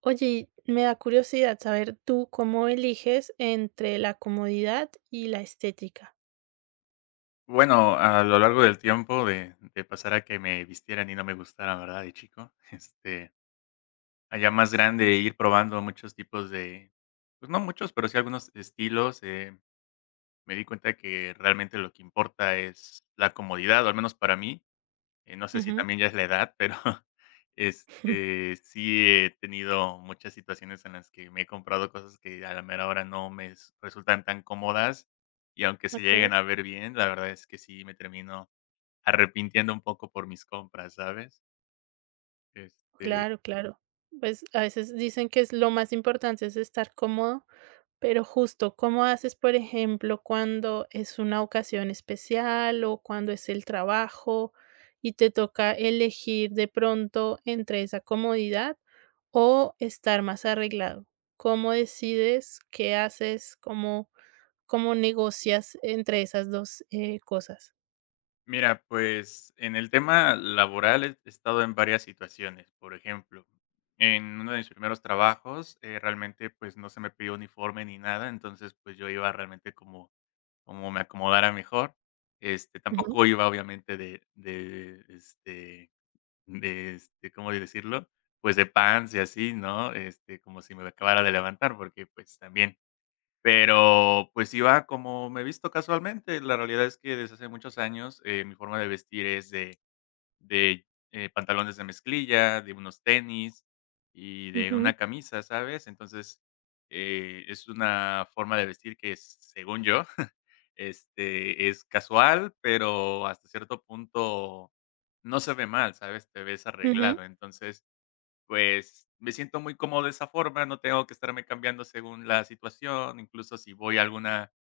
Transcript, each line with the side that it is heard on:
right: Oye, y me da curiosidad saber tú cómo eliges entre la comodidad y la estética.
left: Bueno, a lo largo del tiempo de pasar a que me vistieran y no me gustaran, ¿verdad? De chico, allá más grande, ir probando muchos tipos de pues no muchos, pero sí algunos estilos, me di cuenta que realmente lo que importa es la comodidad, o al menos para mí, no sé si
right: Ujú.
left: también ya es la edad, pero, sí he tenido muchas situaciones en las que me he comprado cosas que a la mera hora no me s resultan tan cómodas, y aunque se lleguen
right: Okey.
left: a ver bien, la verdad es que sí me termino arrepintiendo un poco por mis compras, ¿sabes? Este,
right: Claro, claro. Pues, a veces dicen que es lo más importante es estar cómodo, pero justo, ¿cómo haces, por ejemplo, cuando es una ocasión especial o cuando es el trabajo y te toca elegir de pronto entre esa comodidad o estar más arreglado? ¿Cómo decides? ¿Qué haces? ¿Cómo negocias entre esas 2 cosas?
left: mira, pues, en el tema laboral he estado en varias situaciones. Por ejemplo, en uno de mis primeros trabajos, realmente, pues, no se me pidió uniforme ni nada, entonces, pues, yo iba realmente como como me acomodara mejor. Este,
right: Ujú,
left: tampoco iba, obviamente, de, ¿cómo decirlo? Pues, de pants y así, ¿no? Este, como si me acabara de levantar, porque, pues, también. Pero, pues, iba como me he visto casualmente. La realidad es que desde hace muchos años, mi forma de vestir es de, pantalones de mezclilla, de unos tenis y de una
right: ujú,
left: camisa, ¿sabes? Entonces, es una forma de vestir que, es, según yo, es casual, pero hasta cierto punto no se ve mal, ¿sabes? Te ves
right: ujú,
left: arreglado. Entonces pues, me siento muy cómodo de esa forma, no tengo que estarme cambiando según la situación, incluso si voy a alguna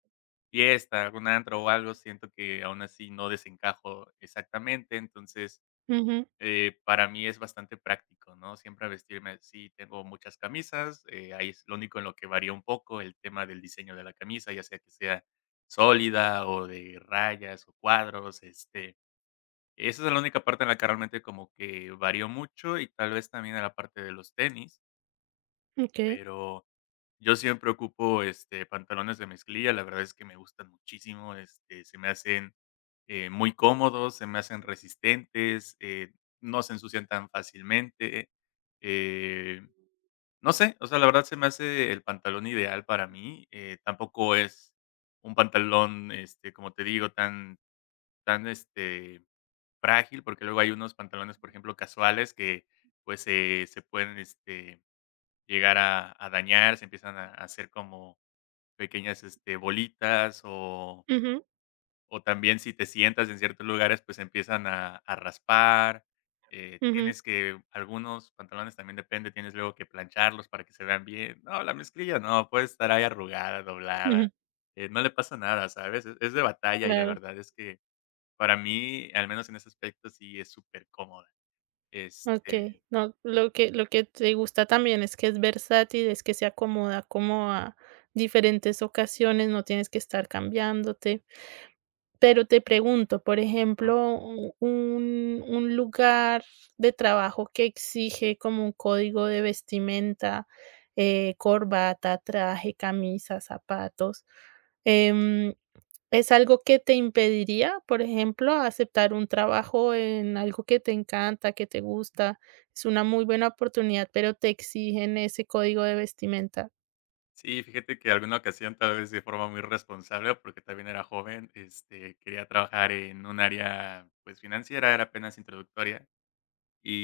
left: fiesta, algún antro o algo, siento que aún así no desencajo exactamente, entonces,
right: ujú.
left: para mí es bastante práctico, ¿no? Siempre vestirme así, tengo muchas camisas, ahí es lo único en lo que varía un poco el tema del diseño de la camisa, ya sea que sea sólida o de rayas o cuadros, esa es la única parte en la que realmente como que varió mucho y tal vez también en la parte de los tenis,
right: Okey.
left: pero yo siempre ocupo, pantalones de mezclilla, la verdad es que me gustan muchísimo, se me hacen, muy cómodos, se me hacen resistentes, no se ensucian tan fácilmente, eh, no sé, o sea, la verdad se me hace el pantalón ideal para mí, tampoco es un pantalón, este, como te digo, tan frágil, porque luego hay unos pantalones, por ejemplo, casuales que, pues, se pueden, llegar a dañar, se empiezan a hacer como pequeñas, bolitas
right: Ujú,
left: o también si te sientas en ciertos lugares, pues, empiezan a raspar,
right: ujú,
left: tienes que algunos pantalones también depende, tienes luego que plancharlos para que se vean bien. No, la mezclilla no, puede estar ahí arrugada, doblada,
right: ujú.
left: no le pasa nada, ¿sabes? Es de batalla y la
right: Claro.
left: verdad es que para mí, al menos en ese aspecto, sí es supercómoda. Este,
right: Okey. No, lo que te gusta también es que es versátil, es que se acomoda como a diferentes ocasiones, no tienes que estar cambiándote. Pero te pregunto, por ejemplo, u un lugar de trabajo que exige como un código de vestimenta, corbata, traje, camisa, zapatos, em, ¿es algo que te impediría, por ejemplo, aceptar un trabajo en algo que te encanta, que te gusta? Es una muy buena oportunidad, pero te exigen ese código de vestimenta.
left: sí, fíjate que alguna ocasión, tal vez de forma muy responsable, porque también era joven, quería trabajar en un área, pues, financiera, era apenas introductoria,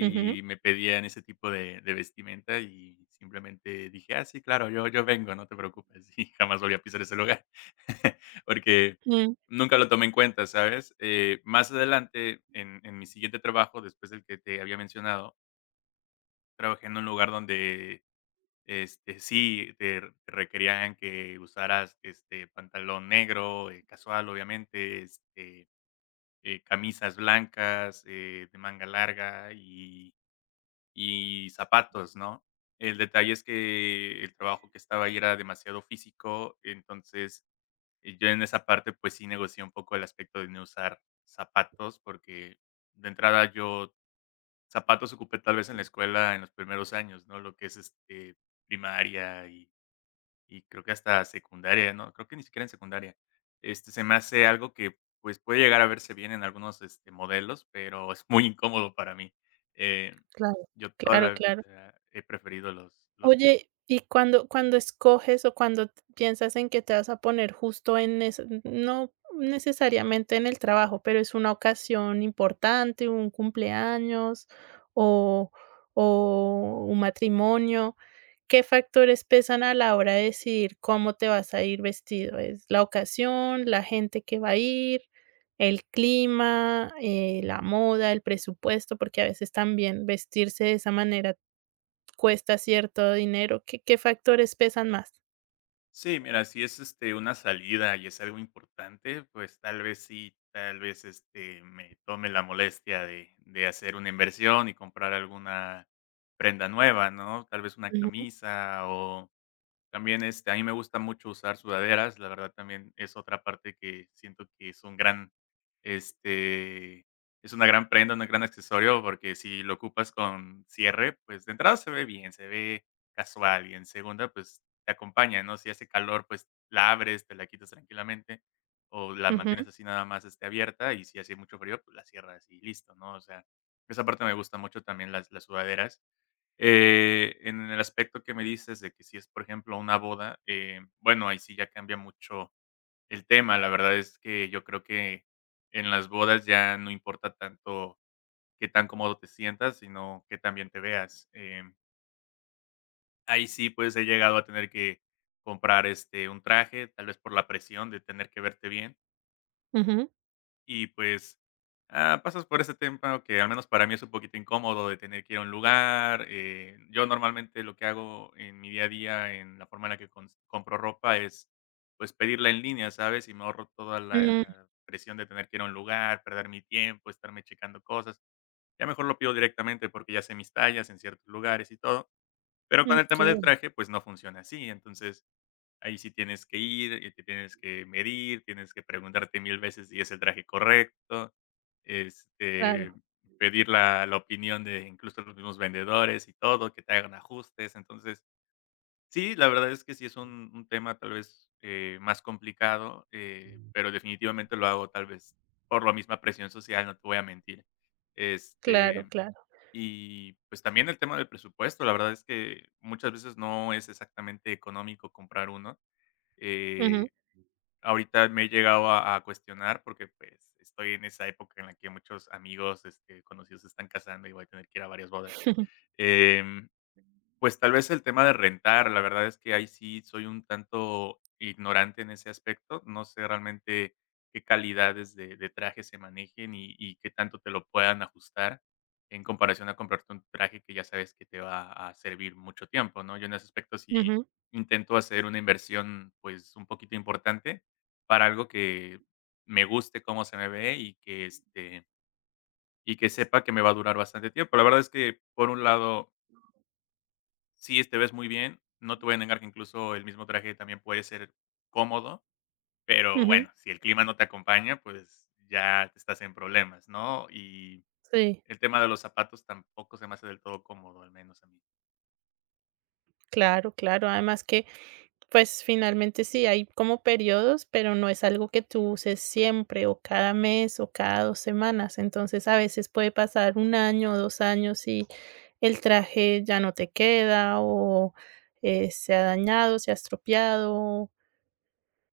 right: Ujú.
left: me pedían ese tipo de vestimenta, y simplemente dije: "Ah, sí, claro, yo vengo, no te preocupes", y jamás volví a pisar ese lugar, porque
right: Mm.
left: nunca lo tomé en cuenta, ¿sabes? Más adelante, en mi siguiente trabajo, después del que te había mencionado, trabajé en un lugar donde este, sí, te requerían que usaras, pantalón negro, casual, obviamente, este, camisas blancas, de manga larga y zapatos, ¿no? El detalle es que el trabajo que estaba ahí era demasiado físico, entonces, yo en esa parte, pues sí negocié un poco el aspecto de no usar zapatos, porque de entrada yo zapatos ocupé tal vez en la escuela en los primeros años, ¿no? Lo que es, primaria y creo que hasta secundaria, no, creo que ni siquiera en secundaria. Este, se me hace algo que, pues, puede llegar a verse bien en algunos, modelos, pero es muy incómodo para mí. Eh,
right: Claro,
left: yo toda la
right: claro, claro.
left: vida he preferido los
right: Oye, y cuando escoges o cuando piensas en que te vas a poner justo en eso, no necesariamente en el trabajo, pero es una ocasión importante, un cumpleaños o, o un matrimonio, ¿qué factores pesan a la hora de decidir cómo te vas a ir vestido? ¿Es la ocasión, la gente que va a ir, el clima, la moda, el presupuesto? Porque a veces también vestirse de esa manera cuesta cierto dinero, ¿qué factores pesan más?
left: sí, mira, si es, una salida y es algo importante, pues, tal vez sí, tal vez, me tome la molestia de hacer una inversión y comprar alguna prenda nueva, ¿no? Tal vez una
right: Ujú,
left: camisa o también, a mí me gusta mucho usar sudaderas, la verdad también es otra parte que siento que es un gran, este, es una gran prenda, un gran accesorio, porque si lo ocupas con cierre, pues de entrada se ve bien, se ve casual y en segunda, pues te acompaña, ¿no? Si hace calor, pues la abres, te la quitas tranquilamente o la
right: ujú,
left: mantienes así nada más abierta y si hace mucho frío, pues la cierras y listo, ¿no? O sea, esa parte me gusta mucho también las sudaderas. En el aspecto que me dices de que si es, por ejemplo, una boda, bueno, ahí sí ya cambia mucho el tema. La verdad es que yo creo que en las bodas ya no importa tanto qué tan cómodo te sientas, sino que también te veas. Em, ahí sí, pues he llegado a tener que comprar un traje, tal vez por la presión de tener que verte bien.
right: ujú.
left: Y pues, ah, pasas por ese tema que al menos para mí es un poquito incómodo de tener que ir a un lugar. Eh, yo normalmente lo que hago en mi día a día, en la forma en la que compro ropa, es pues pedirla en línea, ¿sabes? Y me ahorro toda la
right: Mm.
left: presión de tener que ir a un lugar, perder mi tiempo, estarme checando cosas. Ya mejor lo pido directamente porque ya sé mis tallas en ciertos lugares y todo. Pero con el tema del
right: Okey.
left: traje, pues no funciona así. Entonces, ahí sí tienes que ir, te tienes que medir, tienes que preguntarte mil veces si es el traje correcto, este,
right: Claro,
left: pedir la opinión de incluso los mismos vendedores y todo, que te hagan ajustes. Entonces, sí, la verdad es que sí es un tema tal vez, más complicado, pero definitivamente lo hago tal vez por la misma presión social, no te voy a mentir.
right: claro,
left: Este,
right: claro.
left: y pues también el tema del presupuesto, la verdad es que muchas veces no es exactamente económico comprar uno. Eh,
right: Ujú,
left: ahorita me he llegado a cuestionar porque, pues, estoy en esa época en la que muchos amigos, conocidos se están casando y voy a tener que ir a varias bodas, em pues, tal vez el tema de rentar, la verdad es que ahí sí soy un tanto ignorante en ese aspecto, no sé realmente qué calidades de traje se manejen y qué tanto te lo puedan ajustar en comparación a comprarte un traje que ya sabes que te va a servir mucho tiempo, ¿no? Yo en ese aspecto sí
right: ujú,
left: intento hacer una inversión, pues, un poquito importante para algo que me guste cómo se me ve y que, y que sepa que me va a durar bastante tiempo. La verdad es que, por un lado, sí, te ves muy bien. No te voy a negar que incluso el mismo traje también puede ser cómodo, pero
right: ujú.
left: bueno, si el clima no te acompaña, pues ya estás en problemas, ¿no? Y
right: Sí,
left: el tema de los zapatos tampoco se me hace del todo cómodo, al menos a mí.
right: claro, claro. Además que pues finalmente sí, hay como periodos, pero no es algo que tú uses siempre o cada mes o cada 2 semanas. Entonces, a veces puede pasar un año o 2 años y el traje ya no te queda o, se ha dañado, se ha estropeado.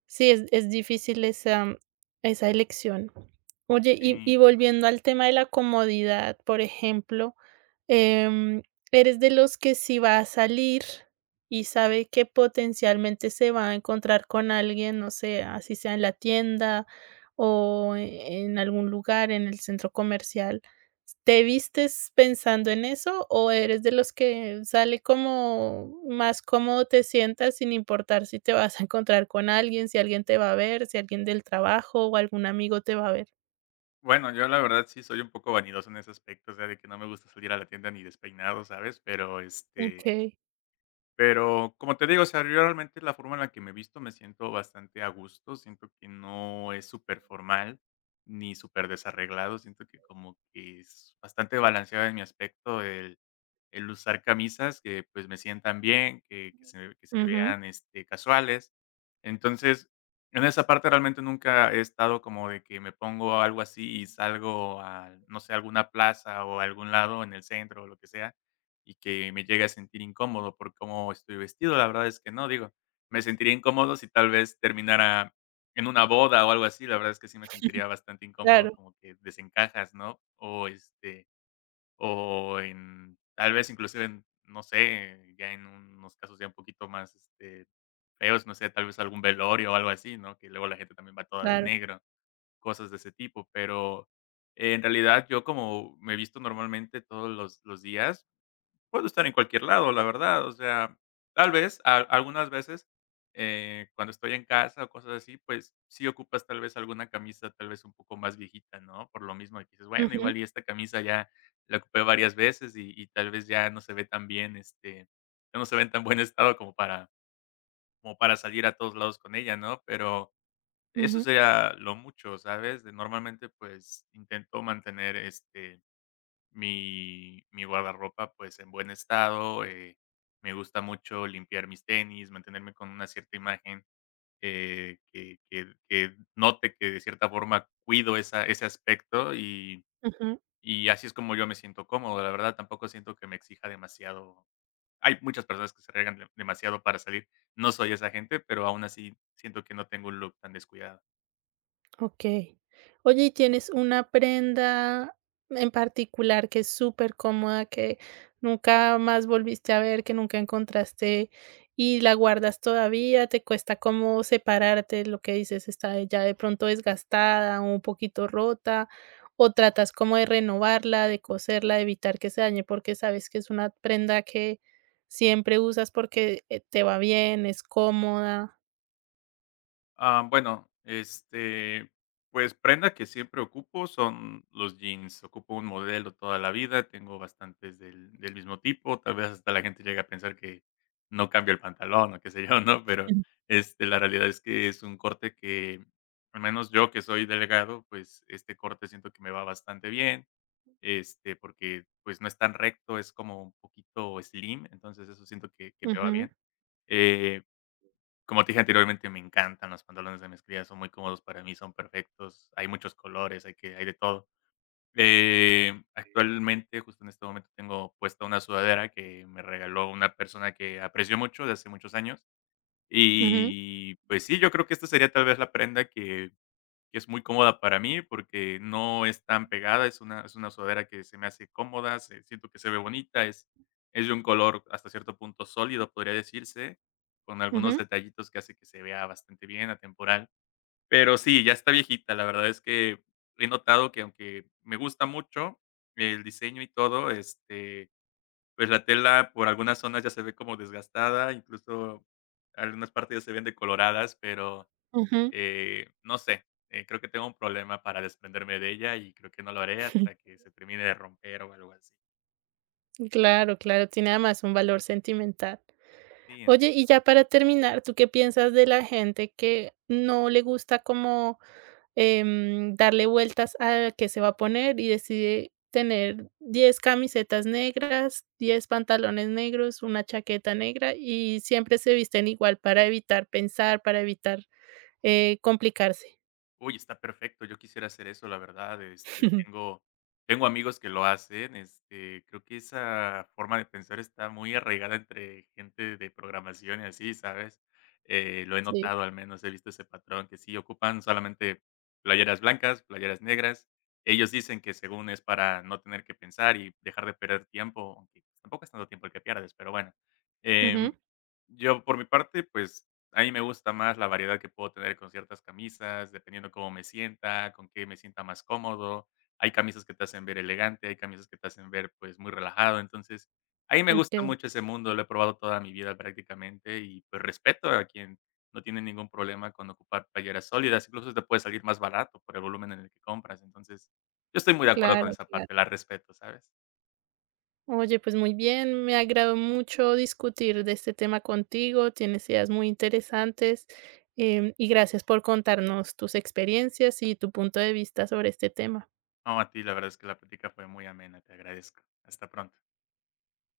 right: Sí, es difícil esa, esa elección. Oye, y,
left: Sí.
right: y volviendo al tema de la comodidad, por ejemplo, em, ¿eres de los que si va a salir y sabe que potencialmente se va a encontrar con alguien, no sé, así sea en la tienda o en algún lugar, en el centro comercial? ¿Te vistes pensando en eso o eres de los que sale como más cómodo te sientas sin importar si te vas a encontrar con alguien, si alguien te va a ver, si alguien del trabajo o algún amigo te va a ver?
left: Bueno, yo la verdad sí soy un poco vanidoso en ese aspecto, o sea, de que no me gusta salir a la tienda ni despeinado, ¿sabes? Pero
right: Okey.
left: pero, como te digo, o sea, yo realmente la forma en la que me visto me siento bastante a gusto, siento que no es súper formal ni superdesarreglado, siento que como que es bastante balanceado en mi aspecto el usar camisas que, pues, me sientan bien, que se
right: Ujú.
left: vean, casuales. Entonces, en esa parte realmente nunca he estado como de que me pongo algo así y salgo a, no sé, alguna plaza o a algún lado en el centro o lo que sea, y que me llegue a sentir incómodo por cómo estoy vestido. La verdad es que no, digo, me sentiría incómodo si tal vez terminara en una boda o algo así. La verdad es que sí me sentiría bastante incómodo,
right: Claro,
left: como que desencajas, ¿no? O, o en tal vez, inclusive en, no sé, ya en unos casos ya un poquito más, feos, no sé, tal vez algún velorio o algo así, ¿no? Que luego la gente también va toda de
right: claro.
left: negro, cosas de ese tipo, pero en realidad yo como me he visto normalmente todos los días. Puedo estar en cualquier lado, la verdad, o sea, tal vez, a algunas veces, cuando estoy en casa o cosas así, pues, sí ocupas tal vez alguna camisa, tal vez, un poco más viejita, ¿no? Por lo mismo de que dices: "Bueno,
right: Ujú,
left: igual y esta camisa ya la ocupé varias veces y tal vez ya no se ve tan bien, ya no se ve en tan buen estado como para como para salir a todos lados con ella", ¿no? Pero eso
right: ujú,
left: sería lo mucho, ¿sabes? De normalmente, pues, intento mantener, mi guardarropa, pues, en buen estado. Me gusta mucho limpiar mis tenis, mantenerme con una cierta imagen, que que note que de cierta forma cuido esa ese aspecto
right: ujú.
left: y así es como yo me siento cómodo, la verdad, tampoco siento que me exija demasiado. Hay muchas personas que se arriesgan de demasiado para salir, no soy esa gente, pero aún así siento que no tengo un look tan descuidado.
right: Okey. Oye, ¿y tienes una prenda en particular que es súper cómoda, que nunca más volviste a ver, que nunca encontraste y la guardas todavía? ¿Te cuesta como separarte? Lo que dices, está ya de pronto desgastada, o un poquito rota, o tratas como de renovarla, de coserla, de evitar que se dañe, porque sabes que es una prenda que siempre usas porque, te va bien, es cómoda.
left: Ah, bueno, pues prenda que siempre ocupo son los jeans. Ocupo un modelo toda la vida, tengo bastantes del mismo tipo. Tal vez hasta la gente llega a pensar que no cambio el pantalón o qué sé yo, ¿no? Pero la realidad es que es un corte que, al menos yo que soy delgado, pues este corte siento que me va bastante bien. Porque pues no es tan recto, es como un poquito slim, entonces eso siento que me va
right: Ujú,
left: bien. Eh, Como te dije anteriormente, me encantan los pantalones de mezclilla, son muy cómodos para mí, son perfectos, hay muchos colores, hay de todo. Actualmente, justo en este momento, tengo puesta una sudadera que me regaló una persona que aprecio mucho de hace muchos años.
right: ujú,
left: Y, pues sí, yo creo que esta sería tal vez la prenda que es muy cómoda para mí porque no es tan pegada, es una sudadera que se me hace cómoda, se siento que se ve bonita, es de un color hasta cierto punto sólido, podría decirse, con algunos
right: ujú,
left: detallitos que hace que se vea bastante bien, atemporal. Pero sí, ya está viejita, la verdad es que he notado que aunque me gusta mucho el diseño y todo, pues la tela por algunas zonas ya se ve como desgastada, incluso algunas partes ya se ven decoloradas, pero
right: ujú.
left: no sé, creo que tengo un problema para desprenderme de ella y creo que no lo haré hasta que se termine de romper o algo así.
right: Claro, claro, tiene además un valor sentimental.
left: Sí.
right: Oye, y ya para terminar, ¿tú qué piensas de la gente que no le gusta como darle vueltas a qué se va a poner y decide tener 10 camisetas negras, 10 pantalones negros, una chaqueta negra y siempre se visten igual para evitar pensar, para evitar complicarse?
left: Uy, está perfecto. Yo quisiera hacer eso, la verdad, tengo amigos que lo hacen, este, creo que esa forma de pensar está muy arraigada entre gente de programación y así, ¿sabes? Lo he
right: Sí.
left: notado, al menos he visto ese patrón, que sí ocupan solamente playeras blancas, playeras negras. Ellos dicen que según es para no tener que pensar y dejar de perder tiempo, aunque tampoco es tanto tiempo el que pierdes, pero bueno. Em,
right: Ujú.
left: yo por mi parte, pues a mí me gusta más la variedad que puedo tener con ciertas camisas, dependiendo cómo me sienta, con qué me sienta más cómodo. Hay camisas que te hacen ver elegante, hay camisas que te hacen ver, pues, muy relajado. Entonces, a mí me
right: Ok.
left: gusta mucho ese mundo, lo he probado toda mi vida prácticamente y, pues, respeto a quien no tiene ningún problema con ocupar playeras sólidas, incluso te puede salir más barato por el volumen en el que compras. Entonces, yo estoy muy de acuerdo con
right: Claro,
left: esa
right: claro.
left: parte, la respeto, ¿sabes?
right: Oye, pues muy bien, me agradó mucho discutir de este tema contigo, tienes ideas muy interesantes, y gracias por contarnos tus experiencias y tu punto de vista sobre este tema.
left: No, a ti la verdad es que la plática fue muy amena, te agradezco. Hasta pronto.